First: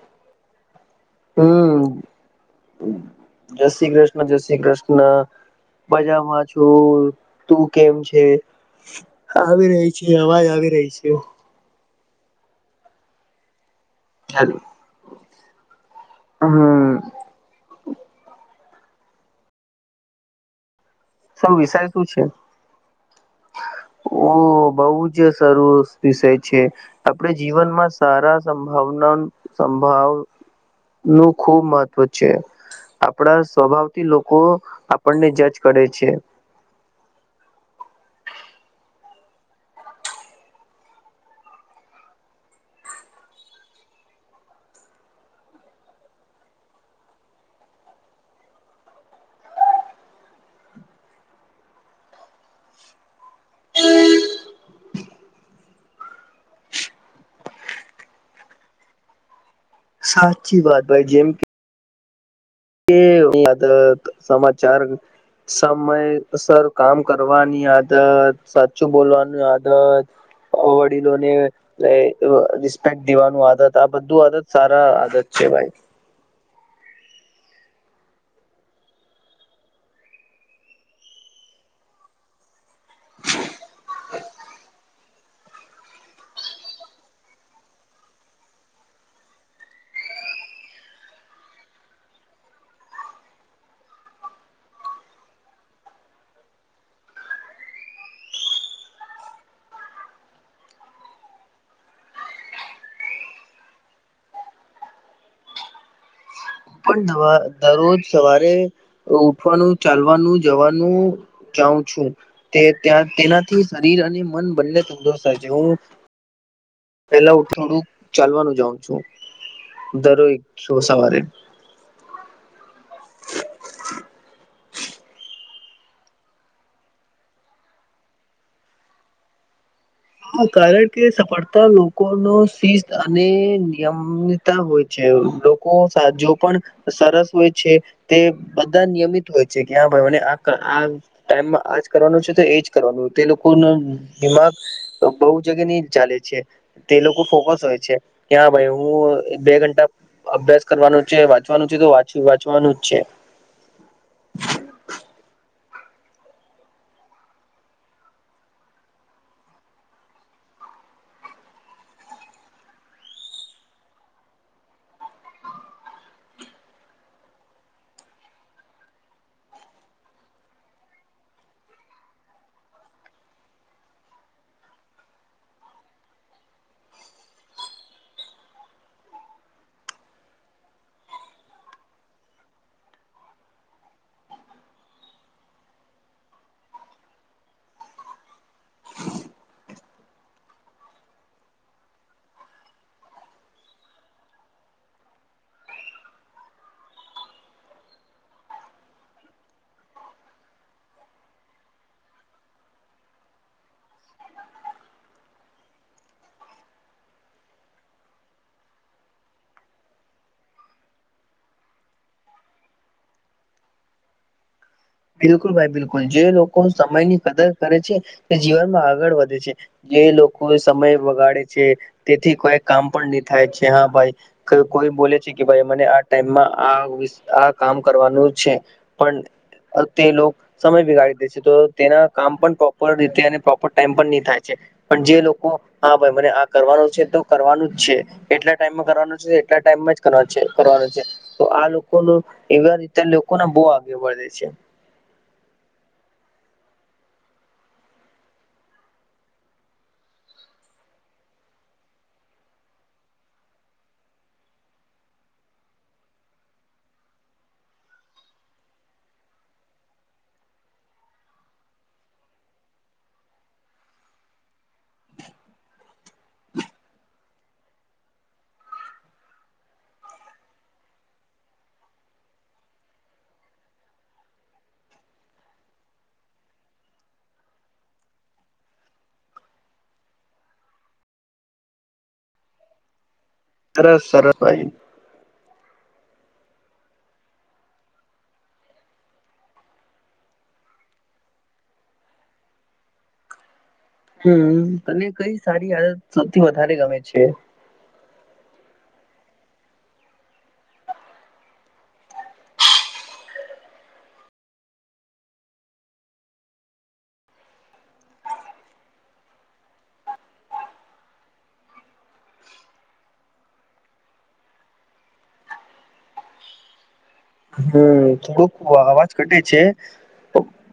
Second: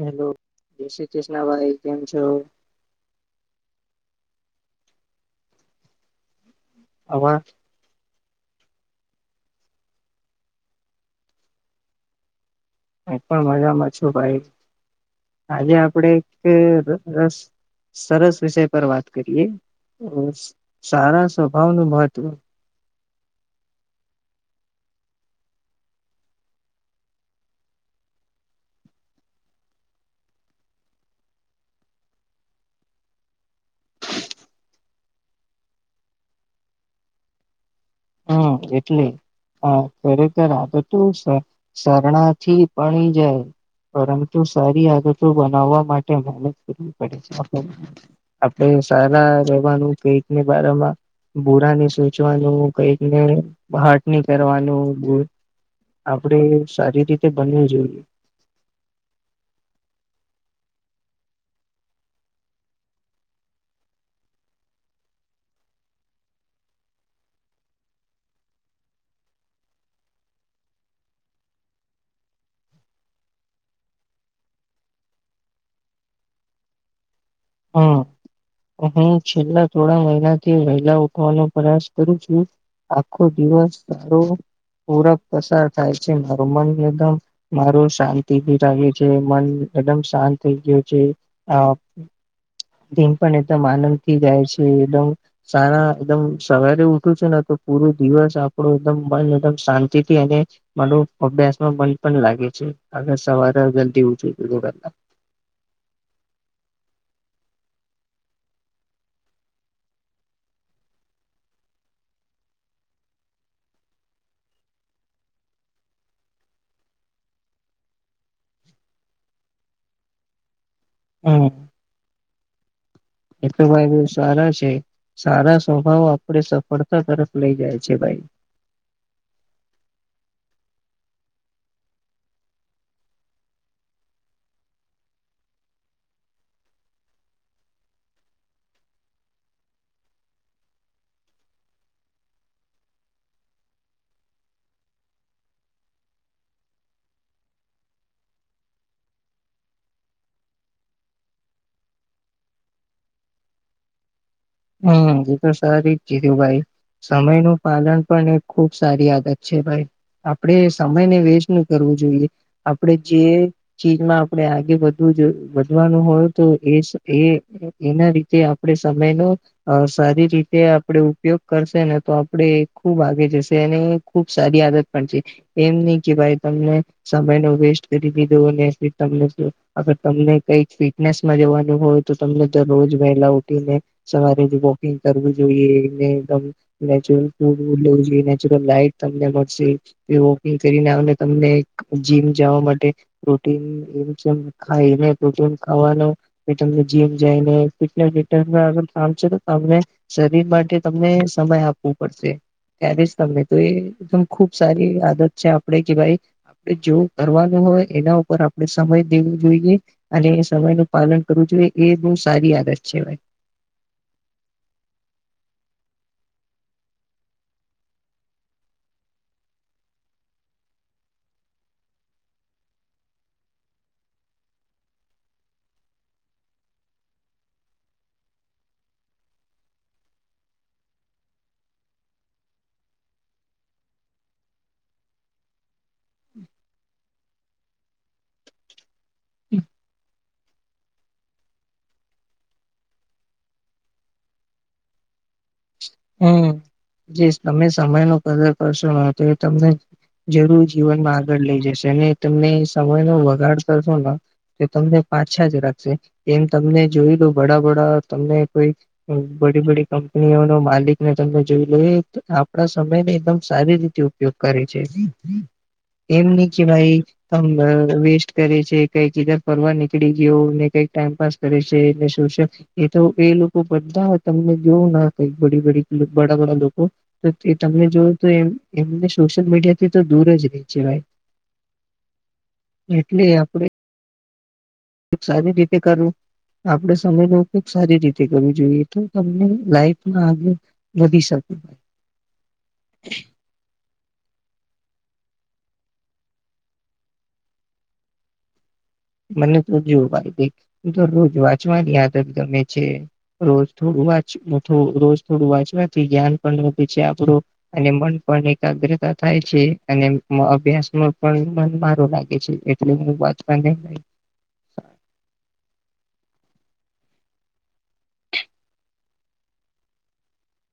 Hello જય શ્રી કૃષ્ણ ભાઈ હમ કેમ છો. જય શ્રી કૃષ્ણ જય શ્રી કૃષ્ણ મજામાં છું અવાજ તું કેમ છે આવી રહી છે અવાજ આવી રહી છે. એ પણ મજામાં છું ભાઈ ચાલો. આજે આપડે એક હમ રસ સરસ વિષય પર વાત કરીએ તો સારા શું સ્વભાવ નું વિષય શું મહત્વ. છે ઓ બોહ જ સરસ વિષય છે. આપણે જીવનમાં સારા સંભાવના સંભાવ. નું ખૂબ મહત્વ છે આપણા સ્વભાવથી લોકો આપણને જજ કરે છે હમ એટલે હા ખરેખર આગ તો સરણાથી પણી જાય પરંતુ સારી આદતો બનાવવા માટે મહેનત કરવી પડે છે આપ આપડે સારા રહેવાનું પટની બારમાં બુરાની સોચવાનું કઈકને હારટ ન કરવાનું બ આપડે સારી રીતે બનવવી જોઈએ. સાચી વાત ભાઈ જેમ કે એયા સમાચાર સમયસર કામ કરવાની આદત સાચું બોલવાની આદત વડીલોને રિસ્પેક દેવાનું આદત આ બધું આદત સારા આદત છે ભાઈ. હા હું છેલ્લા થોડા મહિના થી વહેલા ઉઠવાનો પ્રયાસ કરું છું. આખો દિવસ સારો પૂરક પસાર થાય છે મારું મન એકદમ મારું શાંતિ ભી રહે છે મન એકદમ શાંત થઈ ગયું છે. દન પણ એકદમ આનંદ થથી જાય છે એકદમ સારા એકદમ સવારે ઉઠું છેું ને તો પૂરો દિવસ આપણું એકમ મન એકદમ શાંતિ થી અને મારો અભ્યાસમાં મન પણ લાગે છે આગ સવારે જલ્દી ઉછું જુું કરલા પણ દરરોજ સવારે ઉઠવાનું ચાલવાનું જવાનું જાઉં છું તે ત્યાં તેનાથી શરીર અને મન બંને તંદુસ્ત થાય છે હું. પેલા ઉઠડું ચાલવાનું જાઉં છું દરોઈ છ સવારે હમ એ તો ભાઈ બ સારા છે. સારા સ્વભાવ આપડ સફળતા તરફ લઇ જાય છે ભાઈ. કારણ કે સફળતા લોકો ન શિસ્ત અને નિયમ હોય છે લોકો જો પણ સરસ હોય છે. તે બધા નિયમિત હોય છે કે હા ભાઈ મ આ આ ટાઈમમાં આજ કરવાનું છે તો એજ કરવાનું તે લોકો ન દિમાગ બહુ જગ્યા નની ચાલે છે. તે લોકો ફોકસ હોય છે કે હા ભાઈ હું બે ઘંટા અભ્યાસ કરવાનું છે વાંચવાનું છે તો વાં વાંચવાનું જ છે. હમ એ તો સારી જ કીધું ભાઈ સમય નું પાલન પણ એક ખુબ સારી આદત છે ભાઈ. આપણેે સમયને વેસ્ટ નું કરવું જોઈએ આપણેે જે ચીજમાં આપણે આગે વધવું જો વધવાનું હોય તો એ એ એના રીતે આપડે સમય નો અ સારી રીતે આપણે ઉપયોગ કરશે ને તો આપણેે ખૂબ આગે જશે એને ખુબ સારી આદત પણ છે એમ નહી કે ભાઈ તમને સમય નો વેસ્ટ કરી દીધો અને તમને શું. અગર તમને કઈક ફિટનેસમાં જવાનું હોય તો તમને દરરોજ વહેલા ઉઠીને સવારે વોકિંગ કરવું જોઈએનેમ નેચરલ લ નેચરલ લાઈટ તમને મળશે. વોકિંગ કરીને આને તમને જીમ જવા માટે પ્રોટીન એમ છે ખાય એને પ્રોટીન ખાવાનો જીમ જઈને ફટ આામ છે તો તમને શરીર માટે તમને સમય આપવું પડશે. ત્યારે જ તમને તો એદમ ખુબ સારી આદત છે આપડે કે ભાઈ. જો કરવાનું હોય એના ઉપર આપણેે સમય દેવો જોઈએ અને સમય ન પાલન કરવું જોઈએ એ બહુ સારી આદત છે ભાઈ. બિલકુલ ભાઈ બિલકુલ જે લોકો સમયની કદર કરે છે તે જીવનમાં આગળ વધે છે. જે લોકો સમય વગાડે છે તેથી કોઈ કામ પણ નહી થાય છે હા ભાઈ. કોઈ બોલે છે કે ભાઈ મને આ ટાઈમમાં આ આ કામ કરવાનું છે. પણ. તે લોકો. સમય બિગાડી દે છે તો તેના કામ પણ પ્રોપર રીતે અને પ્રોપર ટાઈમ પણ નહી થાય છે. પણ જે લોકો હા ભાઈ મને આ કરવાનો છે તો કરવાનું જ છે. એટલા ટાઈમમાં કરવાનો છે એટલા ટાઈમમાં જ કરવા કરવાનો છે. તો આ લોકો નો એવા રીત લોકોને બહુ આગે વધે છે. હમ જે તમે સમય ન કદર કરશો ન તો એ તમને. જરૂર જીવનમાં આગળ લઈ જશે અને તમને સમય ન વગાડ કરશો. તો તમને પાછા જ રાખશે એમ તમને જોઈ લો વડા બડા તમને કોઈ બડી બડી કંપનીઓ ન માલિક તમે જોઈ લો આપડા સમય ને એકદમ સારી રીતે ઉપયોગ કરે છે. એમ નહી કે ભાઈ [inaudible] વેસ્ટ કરે છે કઈકીધર ફરવા નીકળી ગયો ને કઈક ટાઈમપાસ કરે છે. એ તો એ લોકો બધા હો તમને જોવું ના કઈક બ બડી બડા બડા લોકો તો તમને જોવ તો એમ એમને સોશિયલ મીડિયા થી તો દૂર જ રહી છે ભાઈ. એટલે આપડૈ. સરસ સરસ ભાઈ. સારી રીતે કરવું. આપડે સમયનો ઉપયોગ સારી રીતે કરવો જોઈએ તો, તમને લાઈફમાં આ. વધી શકું. હમ તને કઈ સારી આદત સૌથી વધારે ગમે છે. મને તો જોવું ભાઈ તો રોજ વાંચવાની આ ત તમે છે. રોજ થોડું વાચું રોજ થોડું વાંચવાથી જ્ઞાન પણ વધે છે આપડુ. અને મન પણ એકાગ્રતા થાય છે. અને અભ્યાસ ન પણ મન મારું લાગે છે. હુંચ. [inaudible] હમ કુક અવાજ ઘટે છે.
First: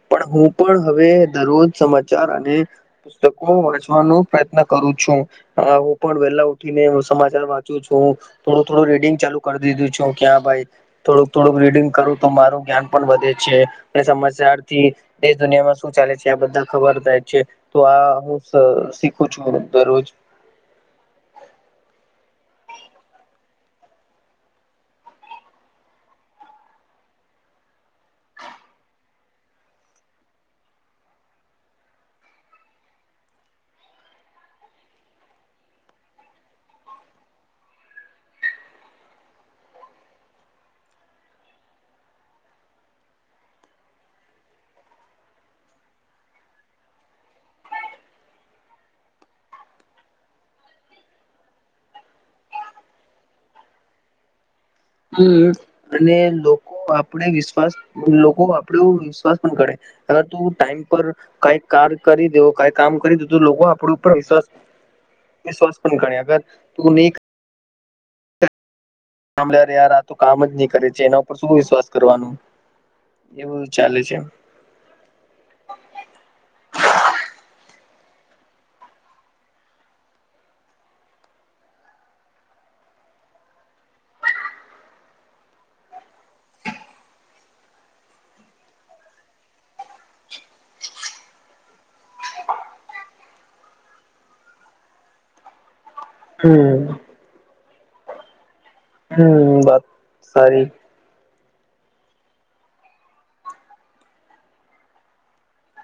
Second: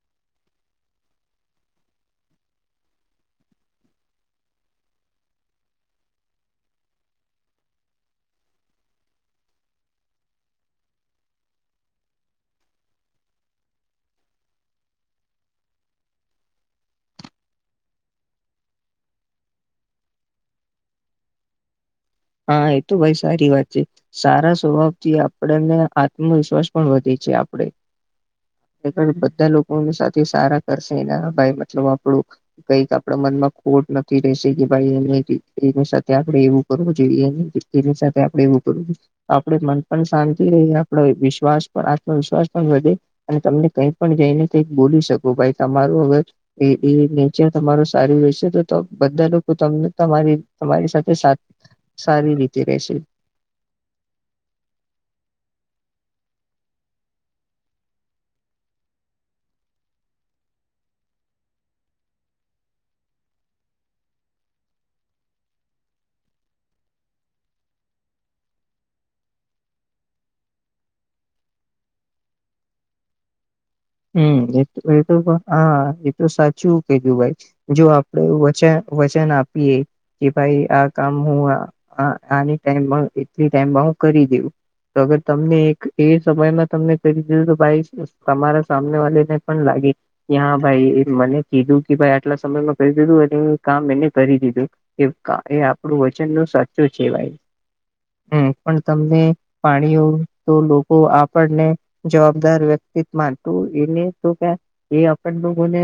પણ હું પણ હવે દરરોજ સમાચાર અને પુસ્તકો વાંચવાનો પ્રયત્ન કરું છું. હા હું પણ વેલા ઉઠી ને, હ સમાચાર વાંચું છું. થોડું થોડું રીડિંગ ચાલુ કરી દીધું છું ક્યાં ભાઈ થોડુંક થોડુંક રીડિંગ કરું તો મારું જ્ઞાન પણ વધે છે. એ સમમાચારથી દેશ દુનિયામાં શું ચાલે છે આ બધા ખબર થાય છે. તો આ હું શીખું છું દરરોજ. હા એ તો ભાઈ સારી વાત છે. સારા સ્વભાવ થી આપણેને આત્મવિશ્વાસ પણ વધે છે આપડે. એ બધા લોકો સાથે સારા કરશે એના ભાઈ મતલબ આપણું. કઈક આપડા મન માં ખોટ નથી રશે કે ભાઈ એની સાથે આપડે એવું કરું. જોઈએ ને તેની સાથે આપડે એવું કરું. આપણે મન પણ શાંતિ રહી આપ વિશ્વાસ પણ આત્મવિશ્વાસ પણ વધે. અને તમને કઈ પણ જઈને કઈક બોલી શકો ભાઈ તમારું અગર. એ એ નેચર તમારું સારું રહેશે તો બધા લોકો તમને તમારી તમારી સાથે સારી સારી રીતે રેશે. હમ અને લોકો આપડે વિશ્વાસ, લોકો આપડે વિશ્વાસ પણ કરે. અગર તું ટાઈમ પર. કઈ કાર કરી દેવ કઈ કામ કરી દે તો લોકો આપ ઉપર વિશ્વાસ. સ્થન કરે અગર તું ની સાામભળાર યાર આ તો કામ જ નની કરે છે. એના ઉપર શું વિશ્વાસ કરવાનું. એવું ચાલે. છે હમ એ એ તો હા એતો સાચું કિધું ભાઈ જો આપણેે વચન વચન આપીએ. કે ભાઈ આ કામ હું આ ટ એટ ટાઈમમાં હું કરી દેઉ. તો અગર તમને એક એ સમયમાં તમને કરી દીધું તો ભાઈ તમારા સામને વાળી ને પણ લાગી ત્યાં ભાઈ એ મને કીધું કે ભાઈ આટલા સમયમાં ક દીધું અને કામ એને કરી દીધું એ આપણું સાચો હમ છે ભાઈ હમ પણ તમને હમ વાત પાણીઓ તો સારી હું આપણને જવાબદાર વ્યક્તિતન તો એને તો ક એ આપણ લોકોને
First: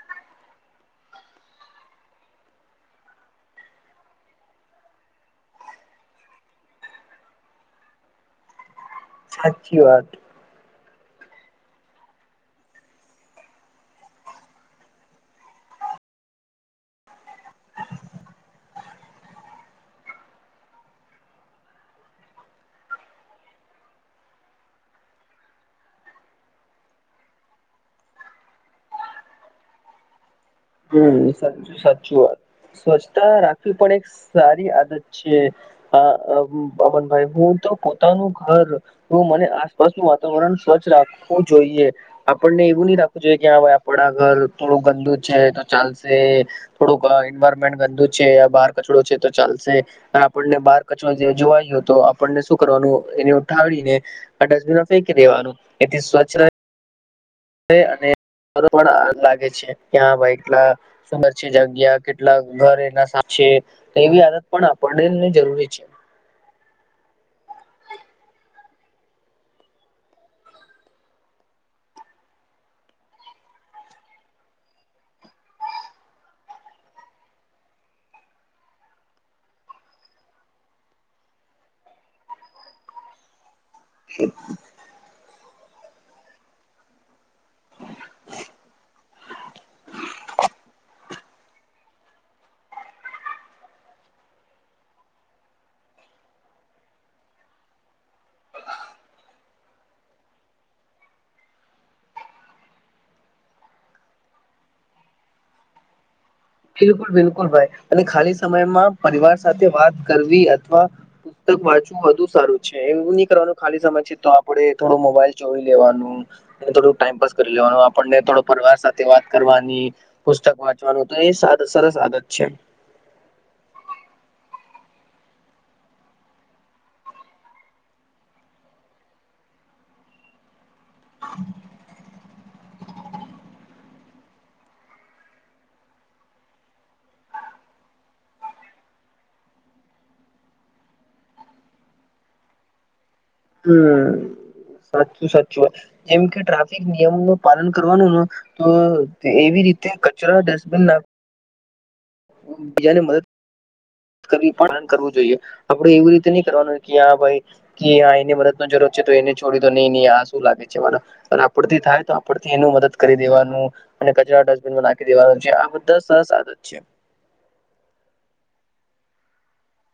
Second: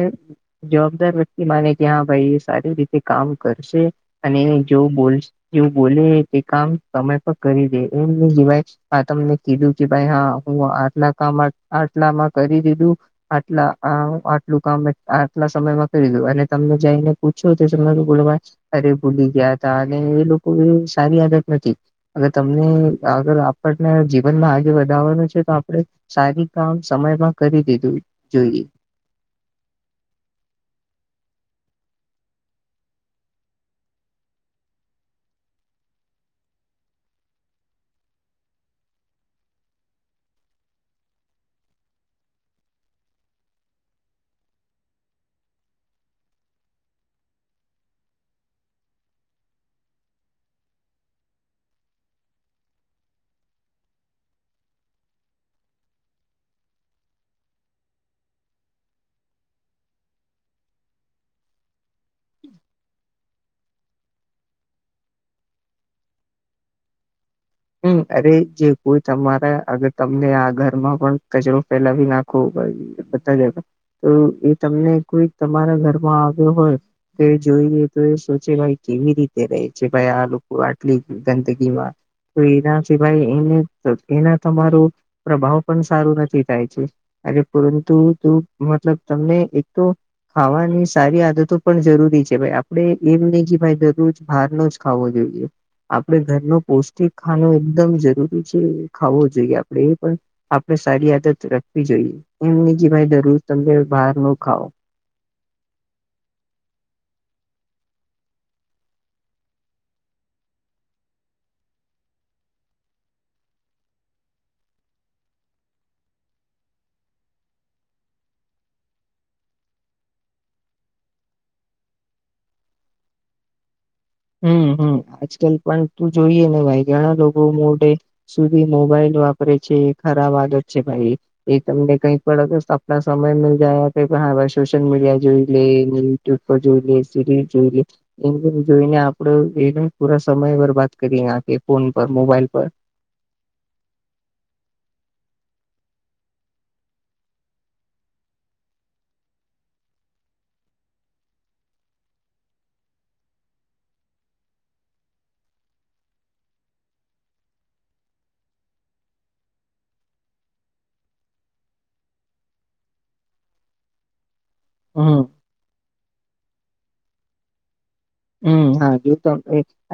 જવાબદાર વ્યક્તિ માને કે હા ભાઈ એ સારી રીતે કામ કરશે. અને જો બોલ જેવ બોલે તે કામ સમય પર કરી દે એમની દિવાઈસ આ તમને કીધું સાચી કે વાત ભાઈ હા હું આટલા કામ આટલામાં કરી દીધું આટલા આટલું કામ આટલા સમયમાં કરી દું અને તમને જઈને પૂછ્યું તે સમય બોલો અરે ભૂલી ગયા ત અને એ લોકો એ સારી આદત નથી. અ તમને અગર આપણને જીવનમાં આગે વધારવાનું છે તો આપણે સારી કામ સમયમાં કરી દીધું જોઈએ. હમ સા સાચું વાત સ્વચ્છતા રાખવી પણ એક સારી આદત છે. હા અમનભાઈ હું તો પોતાનું ઘર તો મને આસપાસનું વાતાવરણ સ્વચ્છ રાખવું જોઈએ. આપણને એવું નહી રાખવું જોઈએ કે હા ભાઈ આપડ આ ઘર થોડુંક ગંદુ છે તો ચાલશે થોડુંક એન્વાયરમેન્ટ ગંદુ છે બહાર કચડો છે તો ચાલશે આપણને બહાર કચરો જોવાયો તો આપણને શું કરવાનું એને ઉઠાવીને આ ડસ્ટબિન ફેંકી દેવાનું એથી સ્વચ્છ અને પણ લાગે છે કે હા ભાઈ એટલા સુરત છે જગ્યા કેટલા ઘર એના સા છે એવી આદત પણ આપડને જરૂરી છે. હમ અરે જે કોઈ તમારા અગર તમને આ ઘરમાં પણ કચરો ફેલાવી નાખ ભાઈ બતા જ તો એ તમને કોઈ તમારા ઘરમાં આવ્યો હોય તો જોઈએ તો એ સોચે ભાઈ કેવી રીતે રહે છે ભાઈ આ લોકો આટલી ગંદગીમાં તો એના સિવાય એને એના તમારો પ્રભાવ પણ સારું નથી થાય છે અરે પરંતુ મતલબ તમને એક તો ખાવાની સારી આદતો પણ જરૂરી છે, ભાઈ આપડે એમ નહ કે ભાઈ દરરોજ બહાર ન ખો જોઈએ આપણે ઘર ન પૌષ્ટિક ખાનું એકદમ જરૂરી છે ખાવો જોઈએ આપડે એ પણ આપડે સારી આદત રાખવી જોઈએ એમ નહી કે દરોજ તમે બહારનું ખાવ. બિલકુલ બિલકુલ ભાઈ અને ખાલી સમયમાં પરિવાર સાથે વાત કરવી અથવા પુસ્તક વાંચવું વધુ સારું છે એવું નહી કરવાનું ખાલી સમય છે તો આપડે થોડો મોબાઈલ જોઈ લેવાનું થોડુંક ટાઈમપાસ કરી લેવાનું આપણને થોડો પરિવાર સાથે વાત કરવાની પુસ્તક વાંચવાનું તો એ સરસ આદત છે. હમ હમ આજકાલ પણ તું જોઈએ ને ભાઈ ઘણા લોકો મોડે સુધી મોબાઈલ વાપરે છે એ ખરાબ આદત છે ભાઈ એ તમને કઈ પણ સમય મ જાય કે હાાઈ સોશિયલ મીડિયા જોઈ લે યુટ્યુબ પર જોઈ લે સિરીઝ જોઈ લે એ જોઈને આપડે એ પૂરા સમય બરબાદ કરીએ ફોન પર મોબાઈલ પર. હમ સાચું સાચું વાત જેમ કે ટ્રાફિક નિયમ ન પાલન કરવાનું ને તો એવી રીતે કચરા ડસ્ટબિન નાખ [inaudible] બીજાને મદદ પાલન કરવું જોઈએ આપડે એવી રીતે નઈ કરવાનું કે આ ભાઈ કે આ એની મદદ ન જરૂર છે તો એને છોડી દ તો નહી નહી આ શું લાગે છે, મારા. અને આપડથી થાય તો આપડથી એનું મદદ કરી દેવાનું. અને કચરા ડસ્ટબિન નાખી હમ દેવાનું જે આ બધા સસ આદત છે. હમ્મ હા [unintelligible]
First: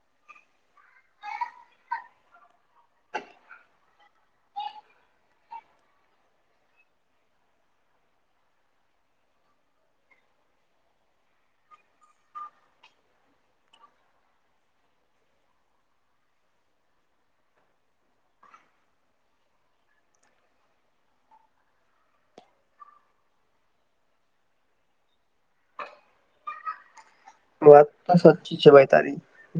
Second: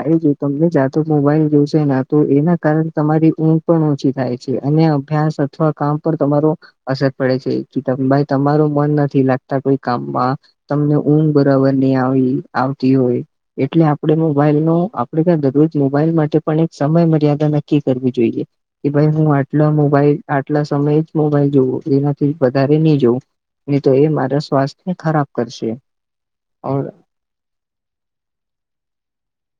આ એ જો તમને જાતો મોબાઈલ જોશેના તો એના કારણ તમારી ઊંઘ પણ ઓછી થાય. છે અને અભ્યાસ અથવા કામ પર તમારો અસર પડે છે કી ભાઈ તમારું મન નથી લાગતા કોઈ કામમાં. તમને ઊંઘ બરાબર ની આવે ઇ આવતી હોય. એટલે આપડે મોબાઈલનો આપડે ત્યાં દરરોજ મોબાઈલ માટે, પણ એક સમય મર્યાદા નક્કી કરવી જોઈએ. કે ભાઈ હું આટલો મોબાઈલ આટલા સમયે જ મોબાઈલ જોઉું એનાથી વધારે ની જોઉં ની તો એ મારા સ્વાસ્થને ખરાબ કરશે વાત તો સાચી છે, ભાઈ તારી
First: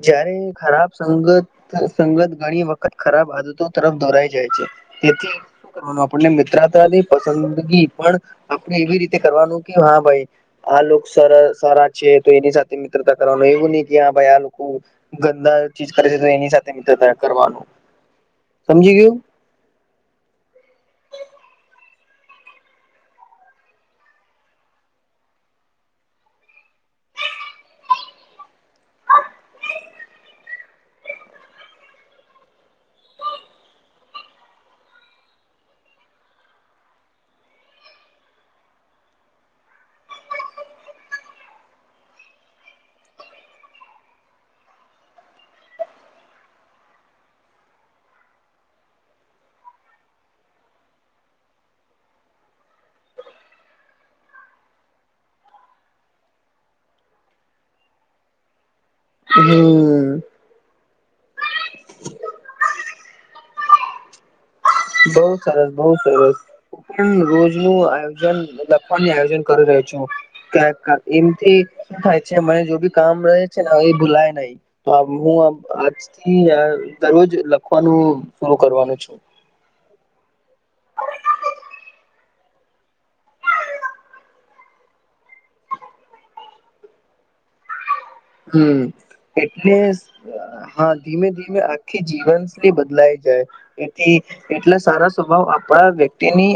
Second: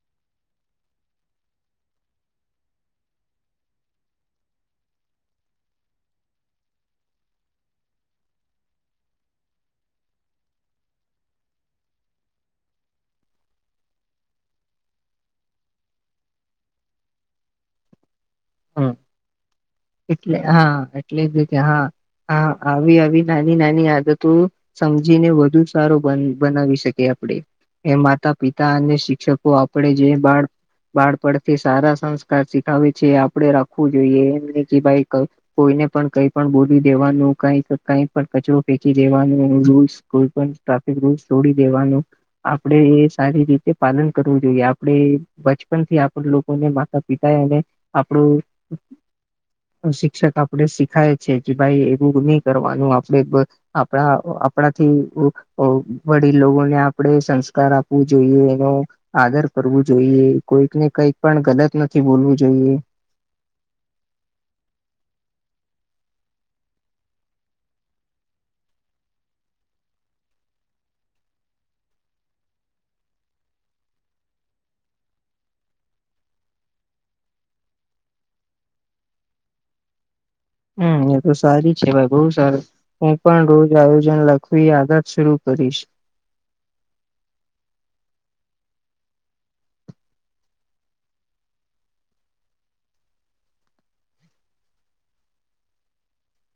જ્યારે ખરાબ સંગત ત સંગત ઘણી વખત ખરાબ આદતો તરફ દોરાઈ જાય છે, તેથી તું કરવાનું આપને મિત્રતાની પસંદગી પણ, આપડે એવી રીતે કરવાનું કે હા ભાઈ આ લોકો સર સારા છે, તો એની સાથે મિત્રતા કરવાનું એવું ની કે આ ભાઈ આ લોકો ગંદા ચીજ કરે છે, તો એની સાથે મિત્રતા કરવાનું [inaudible] સમજી ગયું. એટલે હા, એટલે ભી હા, હા આવી, આવી નાની, નાની આદતો સમજીને વધુ સારો બન બનાવી શકી આપડે. એ માતા પિતા અને, શિક્ષકો આપડે જે બાળ બાળપડથી સારા સંસ્કાર શીખાવે છે, આપડે રાખવું જોઈએ એમ ની કે ભાઈ ક કોઈને પણ કઈ પણ બોલી દેવાનું કઈ, કઈ પણ કચરો ફેંકી દેવાનું રૂસ કોઈ પણ ટ્રાફિક રૂલ્સ તોડી દેવાનું આપડે એ સારી રીતે પાલન કરવું જોઈએ આપડે એ બચપનથી આપડ લોકોને માતા, પિતા અને આપડું શિક્ષક આપણે શીખાય છે, કે ભાઈ એવું ની કરવાનું આપડે બ આપડા આપડાથી ઓઉ વડીલ લોગોને આપડે સંસ્કાર આપવું જોઈએ એનો આદર કરવું હમ જોઈએ, કોઈકને કઈક પણ ગલત નથી બોલવું જોઈએ બૌ સરસ બોઉં સરસ ઉ પણ રોજનું આયોજન લખવાની આયોજન કરી રહ્યો છું. ક્યારે કાંક એમથી શું થાય છે, મને જો ભી કામ રહે છે, ને એ ભૂલાય નહી તો, હું અમ આજથી અ દરરોજ લખવાનું શુંરું કરવાનું છું. હમ્મ, એ તો સારી છે ભાઈ બોઉ સારું હું, પણ રોજ આયોજન લખવી આદત શરૂ કરીશ હમ્મ એટલે હા ધીમે, ધીમે આખી જીવન સ્લી બદલાઈ જાય એથી, એટલા સારા સ્વભાવ આપડા વ્યક્તિની